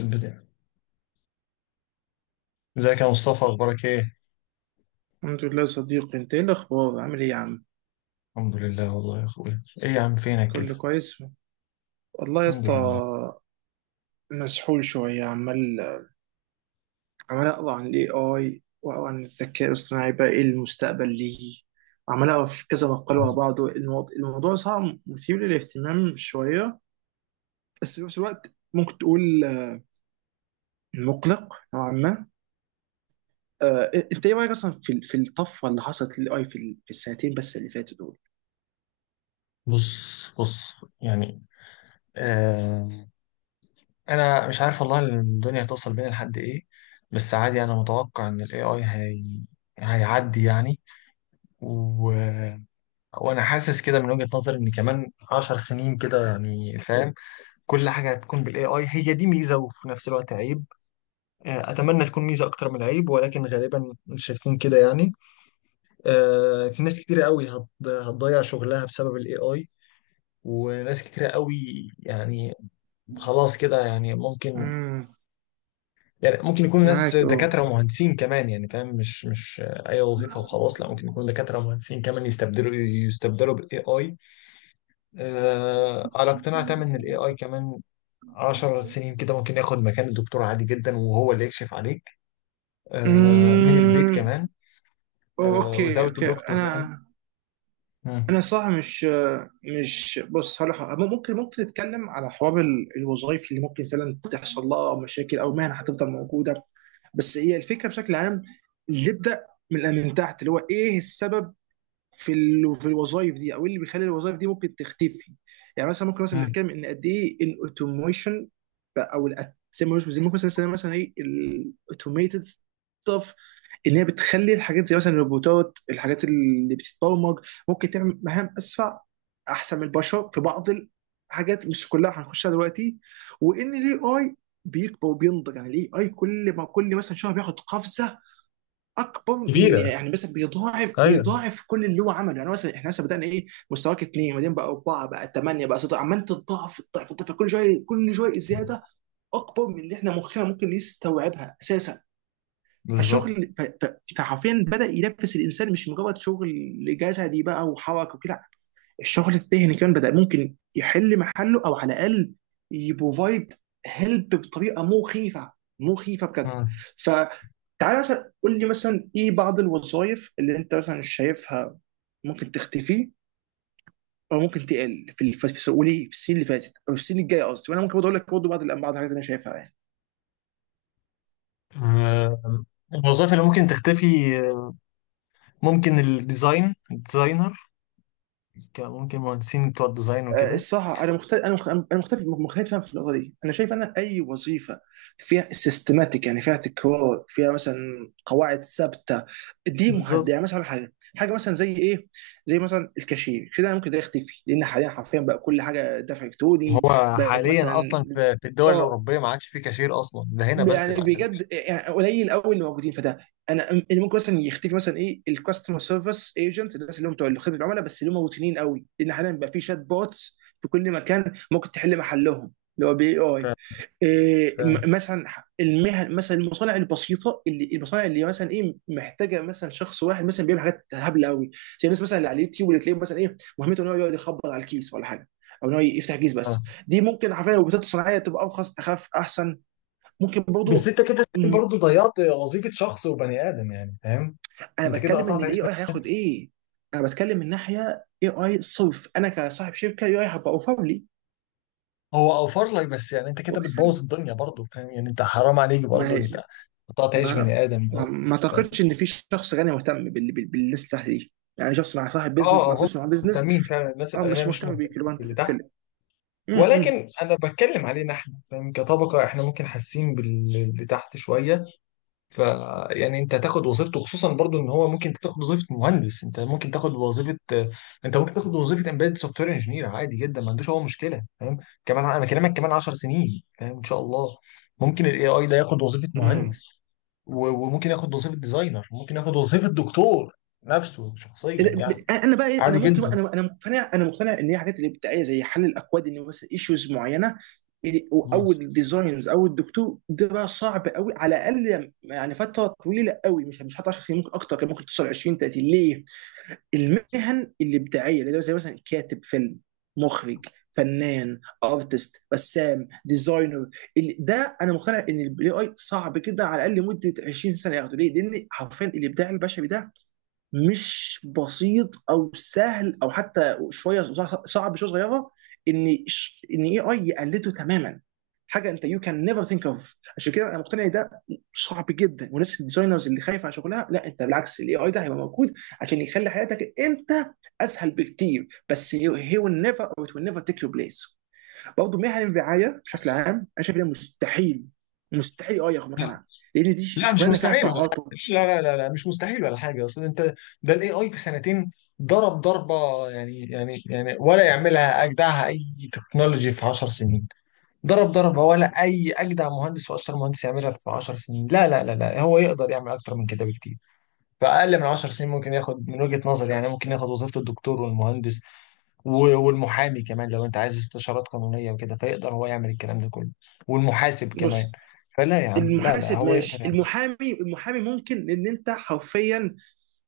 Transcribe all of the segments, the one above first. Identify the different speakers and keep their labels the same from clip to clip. Speaker 1: البداية. ازيك يا مصطفى؟ اخبارك ايه؟
Speaker 2: الحمد لله يا صديقي، انت ايه الاخبار، عامل ايه يا عم؟
Speaker 1: الحمد لله والله يا اخويا. ايه يا عم فينك كده؟
Speaker 2: كله كويس والله يا
Speaker 1: الحمد
Speaker 2: اسطى.
Speaker 1: لله.
Speaker 2: مسحول شويه، عمال اقرا عن الاي اي واقرا عن الذكاء الاصطناعي، بقى ايه المستقبل ليه؟ عمال اقرا في كذا مقال ورا بعض، الموضوع صعب، مثير للاهتمام شويه. بس في نفس الوقت ممكن تقول، مقلق نوعا ما. انت ايه رايك اصلا في الطفره اللي حصلت للاي، في السنتين بس اللي فاتوا دول؟
Speaker 1: بص. يعني آه، انا مش عارف والله الدنيا توصل بينا لحد ايه. بس عادي انا متوقع ان الاي اي هيعدي يعني. و... وانا حاسس كده من وجهة نظري ان كمان عشر سنين كده يعني فاهم، كل حاجة هتكون بالاي اي، هي دي ميزة وفي نفس الوقت عيب. آه، اتمنى تكون ميزة اكتر من عيب، ولكن غالبا مش هتكون كده يعني. آه، في ناس كتيرة قوي هتضيع شغلها بسبب الاي اي، وناس كتيرة قوي يعني خلاص كده يعني ممكن.
Speaker 2: امم.
Speaker 1: يعني ممكن يكون ناس
Speaker 2: معاك.
Speaker 1: دكاترة ومهندسين كمان، يعني فاهم، مش أي وظيفة وخلاص، لا ممكن يكون دكاترة ومهندسين كمان يستبدلوا بالاي اي. آه، على اقتناع تام إن الاي اي كمان 10 سنين كده ممكن ياخد مكان الدكتور عادي جدا، وهو اللي يكشف عليك. آه، من البيت
Speaker 2: اه.
Speaker 1: كمان.
Speaker 2: أوه،
Speaker 1: آه،
Speaker 2: اوكي،
Speaker 1: without a
Speaker 2: اوكي،
Speaker 1: doctor يعني.
Speaker 2: انا
Speaker 1: مم.
Speaker 2: انا صح، مش، بص هقول لك حاجة. ممكن نتكلم على حوار الوظائف اللي ممكن فعلا تحصل لها مشاكل، او مهنه هتفضل موجوده. بس هي الفكره بشكل عام، اللي نبدا من تحت، اللي هو ايه السبب في في الوظائف دي، او إيه اللي بيخلي الوظائف دي ممكن تختفي؟ يعني مثلا ممكن مثلا
Speaker 1: مم.
Speaker 2: نتكلم ان قد ايه الاوتوميشن، او زي ما زي ممكن مثلا نسميها مثلا ايه الاوتوميتد ستاف. ان هي بتخلي الحاجات زي مثلا الروبوتات، الحاجات اللي بتتبرمج ممكن تعمل مهام اسرع احسن من البشر في بعض الحاجات، مش كلها هنخشها دلوقتي. وان الاي اي بيكبر وبينضج، يعني الاي اي كل ما كل مثلا شهر بياخد قفزه اكبر. من
Speaker 1: كبيرة.
Speaker 2: يعني مثلا بيضاعف
Speaker 1: ايوه.
Speaker 2: بيضاعف كل اللي هو عمله، يعني مثلا احنا مثلا بدانا، ايه، مستواك اثنين، بعدين بقى اربعه، بقى ثمانيه، بقى سته، عمال تضاعف تضاعف تضاعف، كل شويه كل شويه زياده اكبر من اللي احنا مخنا ممكن يستوعبها اساسا.
Speaker 1: بالظبط.
Speaker 2: فالشغل، فحرفيا بدا ينفس الانسان، مش مجرد شغل جسدي بقى وحركه وكده. الشغل الذهني كمان بدأ ممكن يحل محله، او على الاقل يبروفايد هيلب بطريقه مخيفه، مخيفه بجد.
Speaker 1: مم.
Speaker 2: فتعالى مثلا قول لي، مثلا ايه بعض الوظائف اللي انت مثلا شايفها ممكن تختفي، او ممكن تقل في، قولي، في السنين اللي فاتت، او في السنين الجايه قصدي. وانا ممكن برضه اقول لك برضه بعض الحاجات اللي انا شايفها يعني.
Speaker 1: آه، الوظائف اللي ممكن تختفي، آه، ممكن الديزاين، الديزاينر، ممكن مهندسين بتوع الديزاين وكده.
Speaker 2: الصراحه، انا مختلف في النقطه دي. انا شايف، اي وظيفه فيها سيستماتيك، يعني فيها تكرار، فيها مثلا قواعد ثابته، دي مهدئه.
Speaker 1: بالظبط.
Speaker 2: يعني مثلا حاجه مثلا زي ايه؟ زي مثلا الكاشير كده، أنا ممكن ده يختفي، لان حاليا حرفيا بقى كل حاجه دفع الكتروني
Speaker 1: هو
Speaker 2: بقت
Speaker 1: حاليا
Speaker 2: مثلا.
Speaker 1: اصلا في الدول
Speaker 2: اه
Speaker 1: الاوروبيه ما عادش في كاشير اصلا، ده هنا بس
Speaker 2: يعني
Speaker 1: اللي عندنا كاشير.
Speaker 2: بجد، يعني قليل قوي اللي موجودين، فده انا اللي ممكن مثلا يختفي، مثلا ايه الكاستمر سيرفيس ايجنت، الناس اللي هم بتوع خدمه العملاء، بس اللي هم روتينيين قوي، لان حاليا بقى في شات بوتس في كل مكان ممكن تحل محلهم، اللي هو بي
Speaker 1: ف...
Speaker 2: اي. إيه،
Speaker 1: ف...
Speaker 2: مثلا المهن، مثلا المصانع البسيطه، اللي المصانع اللي مثلا ايه محتاجه مثلا شخص واحد مثلا بيعمل حاجات هبله قوي، زي الناس مثلا اللي على اليوتيوب، اللي تلاقيه مثلا ايه مهمته ان هو يقعد يخبط على الكيس ولا حاجه، او ان هو يفتح كيس. بس
Speaker 1: آه.
Speaker 2: دي ممكن حرفيا لو بتاعت الصناعيه تبقى ارخص اخف احسن، ممكن
Speaker 1: بس
Speaker 2: برضو.
Speaker 1: انت كده
Speaker 2: م،
Speaker 1: برضه ضيعت وظيفه شخص وبني ادم، يعني فاهم.
Speaker 2: انا
Speaker 1: انت كده
Speaker 2: بتكلم ان
Speaker 1: قطعت عيش
Speaker 2: الاي
Speaker 1: بني-
Speaker 2: اي هياخد ايه. انا بتكلم من ناحيه اي اي صرف، انا كصاحب شركه اي اي هبقى اوفر لي.
Speaker 1: هو اوفر لك، بس يعني انت كده بتبوظ الدنيا برضه، فاهم يعني؟ انت حرام عليك
Speaker 2: ما
Speaker 1: برضه،
Speaker 2: هي،
Speaker 1: انت قطعت عيش
Speaker 2: ما انا
Speaker 1: بني ادم
Speaker 2: ما,
Speaker 1: برضه.
Speaker 2: ما اعتقدش ان في شخص غني مهتم بالليسته دي. يعني شخص مع صاحب
Speaker 1: اه.
Speaker 2: بيزنس، مع
Speaker 1: آه، هم
Speaker 2: فلوس، مع بيزنس.
Speaker 1: مهتمين فعلا، الناس
Speaker 2: اه. مش
Speaker 1: الاغنياء مش
Speaker 2: مهتم بيك
Speaker 1: مهتمين
Speaker 2: اللي هو انت
Speaker 1: باللي تحت.
Speaker 2: تتفلق.
Speaker 1: ولكن انا بتكلم علينا احنا، فاهم؟ كطبقه احنا ممكن حاسين باللي تحت شويه. ف يعني انت تاخد وظيفته، خصوصا برضو ان هو ممكن تاخد وظيفه مهندس، انت ممكن تاخد وظيفه، انت ممكن تاخد وظيفه امبيد سوفت وير انجينير عادي جدا، ما عندوش هو مشكله، فاهم. كمان انا بكلمك كمان 10 سنين، فاهم، ان شاء الله ممكن الاي اي ده ياخد وظيفه
Speaker 2: امم.
Speaker 1: مهندس، وممكن ياخد وظيفه ديزاينر، ممكن ياخد وظيفه دكتور نفسه شخصيا يعني.
Speaker 2: انا بقى إيه، انا
Speaker 1: عادي
Speaker 2: ممكن بقى
Speaker 1: جدا.
Speaker 2: انا انا مقتنع، ان هي حاجات الابداعيه زي حل الاكواد، ان مثلا ايشوز معينه، او الديزاينز، او الدكتور، ده بقى صعب قوي، على الاقل يعني فتره طويله قوي، مش حتى 10 سنين، ممكن اكتر، كان ممكن توصل 20 30 ليه؟ المهن الابداعيه اللي هو زي مثلا، كاتب فيلم، مخرج، فنان، ارتست، رسام، ديزاينر، ده انا مقتنع ان الاي اي صعب جدا، على الاقل مده 20 سنه ياخده ليه؟ لان حرفيا الابداع البشري ده مش بسيط او سهل، او حتى شويه صعب شويه صغيره ان اي اي يقلده تماما. حاجه انت يو كان نيفر ثينك اوف. عشان كده انا مقتنع إن ده صعب جدا. والناس الديزاينرز اللي خايفه على شغلها، لا، انت بالعكس، الاي اي ده هيبقى موجود عشان يخلي حياتك انت اسهل بكتير، بس هي ويل نيفر، او ات ويل نيفر تيك يور بليس. برضه مهن الرعايه بشكل
Speaker 1: بص،
Speaker 2: عام، انا شايف ان هي مستحيل، مستحيل اي ياخد
Speaker 1: لا
Speaker 2: مكانها، لان دي
Speaker 1: لا، مش
Speaker 2: شغلانه فيها
Speaker 1: مستحيل ولا حاجه،
Speaker 2: تعاطف.
Speaker 1: لا لا لا لا، مش مستحيل ولا حاجه. اصل انت، ده الاي اي في سنتين ضرب ضربه، يعني يعني ولا يعملها اجدعها اي تكنولوجي في 10 سنين. ضرب ضربه ولا اي اجدع مهندس واشطر مهندس يعملها في 10 سنين، لا لا لا لا، هو يقدر يعمل اكتر من كده بكتير. فأقل من 10 سنين ممكن ياخد من وجهة نظري، يعني ممكن ياخد وظيفة الدكتور والمهندس، والمحامي كمان لو أنت عايز استشارات قانونية وكده، فيقدر هو يعمل الكلام ده كله. والمحاسب كمان.
Speaker 2: بص.
Speaker 1: فلا يا عم، لا لا،
Speaker 2: المحاسب
Speaker 1: هو يقدر
Speaker 2: ماشي،
Speaker 1: يعمل.
Speaker 2: المحامي، ممكن ان انت حرفيا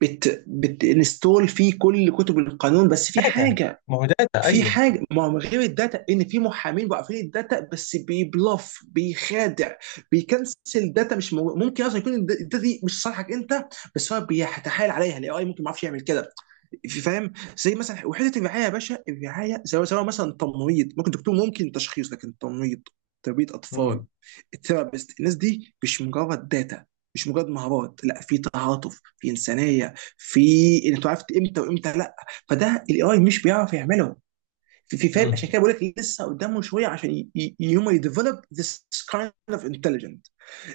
Speaker 2: بتنستول فيه كل كتب القانون، بس في
Speaker 1: داتا.
Speaker 2: حاجه.
Speaker 1: ما هو داتا
Speaker 2: في
Speaker 1: أيوه.
Speaker 2: حاجه، ما هو من غير الداتا، ان في محامين واقفين الداتا، بس بيبلف، بيخادع، بيكنسل داتا. مش ممكن اصلا يكون الداتا دي مش صالحك انت، بس هو بيتحايل عليها. الاي اي ممكن ما يعرفش يعمل كده. فاهم؟ زي مثلا وحده الرعايه يا باشا. الرعايه سواء سواء مثلا تمريض، ممكن دكتور، ممكن تشخيص، لكن تمريض، تربيه
Speaker 1: مم.
Speaker 2: اطفال، الثيرابيست، الناس دي مش مجرد داتا، مش مجرد مهارات، لا، في تعاطف، في انسانيه، في انك عرفت امتى وامتى لا. فده الاي اي مش بيعرف يعمله في فاهم؟ عشان
Speaker 1: مم.
Speaker 2: كده بقول لك لسه قدامه شويه، عشان يوم يديفلوب ذس كايند اوف انتليجنت.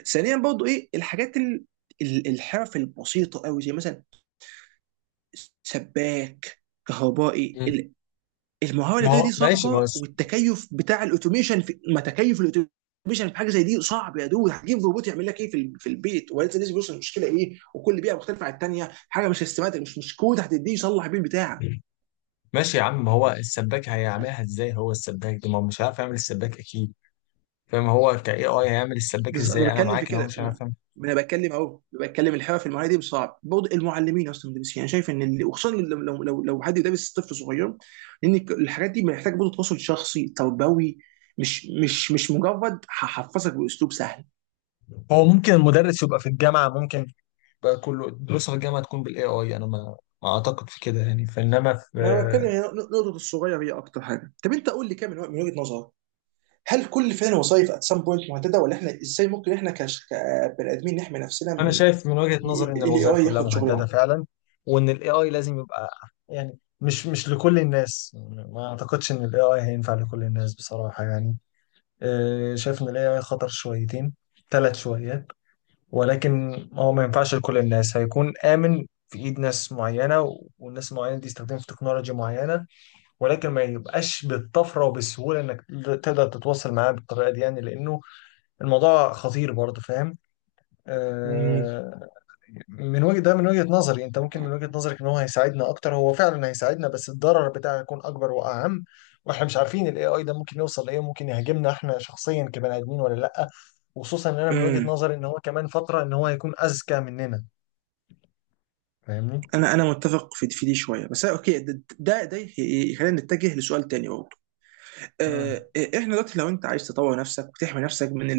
Speaker 2: ثانيا برضو ايه الحاجات، الحرف البسيطه قوي، زي مثلا سباك، كهربائي،
Speaker 1: مم.
Speaker 2: المهاره
Speaker 1: ما
Speaker 2: اليدويه
Speaker 1: هو
Speaker 2: دي
Speaker 1: ماشي، ما هو
Speaker 2: صعبه،
Speaker 1: الس-
Speaker 2: والتكيف بتاع الاوتوميشن في، ما تكيف الاوتوميشن في حاجه زي دي صعب يا دود. هتجيب روبوت يعمل لك ايه، في البيت، ولسه بيوصل المشكله ايه، وكل بيئه مختلفه عن الثانيه، حاجه مش سيستماتيك، مش كود هتديه يصلح بيه البتاع.
Speaker 1: ماشي يا عم، ما هو السباك هيعملها ازاي؟ هو السباك ده ما هو مش عارف يعمل السباك اكيد، فاهم. هو كاي اي هيعمل السباك
Speaker 2: بالظبط، ما
Speaker 1: ازاي؟ انا
Speaker 2: بتكلم في
Speaker 1: معاك ان هو
Speaker 2: كده،
Speaker 1: مش
Speaker 2: ما
Speaker 1: عارف يعمل.
Speaker 2: ما انا بتكلم اهو، بتكلم الحرف في المعاهده دي صعب برضه. المعلمين، اصلا المدرسين، انا شايف ان اللي، وخصوصا لو حد يدرس طفل صغير، لان الحاجات دي محتاج برضه تواصل شخصي تربوي، مش مجرد هحفظك باسلوب سهل.
Speaker 1: هو ممكن المدرس يبقى في الجامعه، ممكن بقى كله دروس الجامعه تكون بالاي اي، انا ما ما اعتقد في كده يعني، فانما
Speaker 2: انا بتكلم
Speaker 1: في.
Speaker 2: هي نقطه الصغير هي اكتر حاجه. طب انت قول لي كده، من وجهه نظرك، هل كل فعل وظائف ات سام بوينت مهدده؟ ولا احنا ازاي ممكن احنا كبني ادمين نحمي نفسنا
Speaker 1: انا
Speaker 2: من
Speaker 1: شايف من وجهه نظري ان
Speaker 2: الاي
Speaker 1: الوظائف
Speaker 2: اي
Speaker 1: كلها
Speaker 2: ياخد
Speaker 1: مهدده
Speaker 2: شغلنا؟
Speaker 1: فعلا، وان الاي اي لازم يبقى يعني مش لكل الناس. ما اعتقدش ان الاي اي هينفع لكل الناس بصراحه يعني. آه، شايف ان الاي اي خطر شويتين ثلاث شويات. ولكن هو ما ينفعش لكل الناس، هيكون امن في ايد ناس معينه، والناس المعينه دي يستخدموا في تكنولوجيا معينه. ولكن ما يبقاش بالطفره وبالسهوله انك تقدر تتواصل معاه بالطريقه دي يعني، لانه الموضوع خطير برضه، فاهم. آه، من وجهه ده، من وجهه نظري انت ممكن من وجهه نظرك ان هو هيساعدنا اكتر، هو فعلا هيساعدنا بس الضرر بتاعه هيكون اكبر واعم. واحنا مش عارفين الاي اي ده ممكن يوصل لايه، ممكن يهاجمنا احنا شخصيا كبني ادمين ولا لا. وخصوصا ان انا من وجهه
Speaker 2: امم.
Speaker 1: نظري ان هو كمان فتره ان هو هيكون اذكى مننا. فاهمني؟
Speaker 2: انا متفق في دي شويه. بس اوكي، ده يخلينا نتجه لسؤال تاني برضه.
Speaker 1: مم.
Speaker 2: احنا دلوقتي، لو انت عايز تطور نفسك وتحمي نفسك من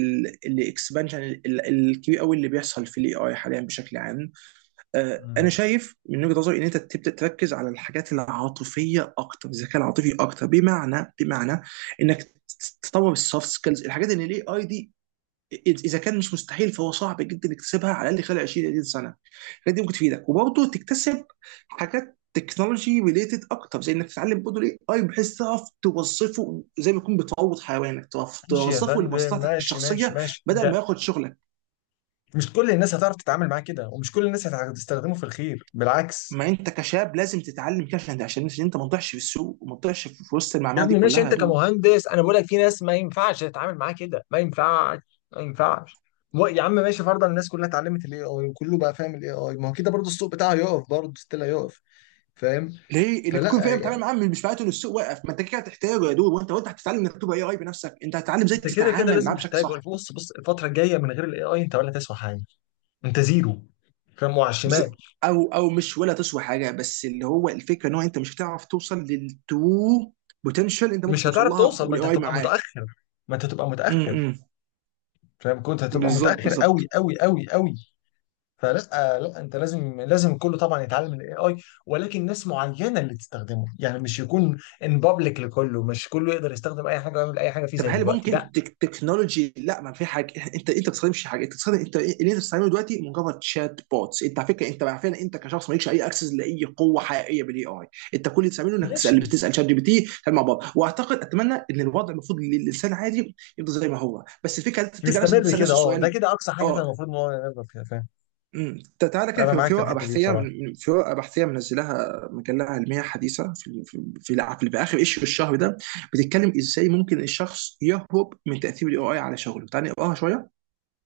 Speaker 2: الاكسبانشن الكبير قوي اللي بيحصل في الاي اي حاليا بشكل عام. انا
Speaker 1: مم.
Speaker 2: شايف من وجهه نظري ان انت تبدا تركز على الحاجات العاطفيه اكتر، الذكاء العاطفي اكتر، بمعنى انك تطور السوفت سكيلز. الحاجات اللي الاي اي دي اذا كان مش مستحيل فهو صعب جدا تكتسبها، على الاقل خلال 20 30 سنه. الحاجات دي ممكن تفيدك، وبرضه تكتسب حاجات تكنولوجي ريليتد اكتر، زي انك تتعلم برضه الاي اي بحيث تعرف توظفه، زي ما يكون بتروض حيوانك تعرف
Speaker 1: ماشي يا
Speaker 2: توظفه
Speaker 1: فندم،
Speaker 2: لمصلحتك
Speaker 1: ماشي ماشي
Speaker 2: الشخصيه،
Speaker 1: ماشي.
Speaker 2: بدل ما
Speaker 1: ده
Speaker 2: ياخد شغلك.
Speaker 1: مش كل الناس هتعرف تتعامل معاه كده، ومش كل الناس هتستخدمه في الخير، بالعكس.
Speaker 2: ما انت كشاب لازم تتعلم كده، عشان انت ما تضيعش في السوق، وما تضيعش في وسط
Speaker 1: يا
Speaker 2: المعمعه دي
Speaker 1: ابني ماشي،
Speaker 2: كلها يا
Speaker 1: انت
Speaker 2: دود.
Speaker 1: كمهندس انا بقول لك في ناس ما ينفعش تتعامل معاها كده، ما ينفعش ما ينفعش. يا عم ماشي، فرضا الناس كلها اتعلمت الاي اي وكله بقى فاهم الاي اي، ما هو كده برضه السوق بتاعه يقف برضه، ستيل هيقف. فاهم.
Speaker 2: ليه انك تكون
Speaker 1: فلا
Speaker 2: فاهم تتعامل
Speaker 1: يعني،
Speaker 2: معاه مش معناته ان السوق واقف. ما انت كده هتحتاجه يا دود، وانت هتتعلم انك تبقى اي اي بنفسك، انت هتتعلم ازاي
Speaker 1: انت كده كده
Speaker 2: تتعامل
Speaker 1: لازم
Speaker 2: معاه بشكل
Speaker 1: تحتاج،
Speaker 2: صح.
Speaker 1: بص، الفتره الجايه من غير الاي اي انت ولا تسوى حاجه، انت زيرو، فاهم، وعلى الشمال.
Speaker 2: بس، او مش ولا تسوى حاجه، بس اللي هو الفكره ان هو انت مش بتعرف توصل للترو بوتنشال انت ممكن
Speaker 1: مش
Speaker 2: توصل
Speaker 1: هتعرف
Speaker 2: لها
Speaker 1: توصل، ما انت
Speaker 2: والاي اي
Speaker 1: هتبقى
Speaker 2: معاك.
Speaker 1: متاخر ما انت هتبقى متاخر
Speaker 2: امم.
Speaker 1: فاهم، كنت هتبقى
Speaker 2: بالظبط،
Speaker 1: متاخر
Speaker 2: بالظبط.
Speaker 1: قوي قوي قوي قوي. فلا، لا انت لازم لازم الكل طبعا يتعلم الاي اي، ولكن ناس معينه اللي تستخدمه، يعني مش يكون ان بابليك لكله، مش كله يقدر يستخدم اي حاجه ويعمل اي حاجه فيه
Speaker 2: طب
Speaker 1: زي
Speaker 2: هل
Speaker 1: دلوقتي،
Speaker 2: ممكن
Speaker 1: لا.
Speaker 2: تكنولوجي؟ لا، ما في حاجه، انت ما بتستخدمش حاجه، انت بتستخدم، انت اللي انت بتستخدمه دلوقتي مجرد شات بوتس. انت على فكره، انت عارفين، انت كشخص مالكش اي اكسس لاي قوه حقيقيه بالاي اي. انت كل اللي بتعمله، انك
Speaker 1: ماشي،
Speaker 2: بتسال شات جي بي تي، تعمل مع بعض. واعتقد اتمنى ان الوضع المفروض للانسان عادي يفضل زي ما هو، بس الفكره انت بتيجي على نفسك
Speaker 1: يستمر
Speaker 2: بتسال نفس
Speaker 1: كده، اه، ده
Speaker 2: السؤال.
Speaker 1: كده اقصى حاجه احنا
Speaker 2: اه.
Speaker 1: المفروض ان هو نقدر فيها، فاهم.
Speaker 2: امم. تعالى كده
Speaker 1: انا
Speaker 2: في
Speaker 1: معاك
Speaker 2: في
Speaker 1: في
Speaker 2: ورقه
Speaker 1: الحته دي
Speaker 2: بحثيه،
Speaker 1: بصراحه.
Speaker 2: في ورقه بحثيه منزلاها مجله علميه حديثه، في اخر ايشيو الشهر ده، بتتكلم ازاي ممكن الشخص يهرب من تاثير الاي اي على شغله، تعالى نقراها شويه.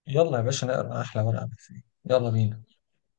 Speaker 1: يلا يا باشا، نقرا احلى ورقه فيه، يلا بينا.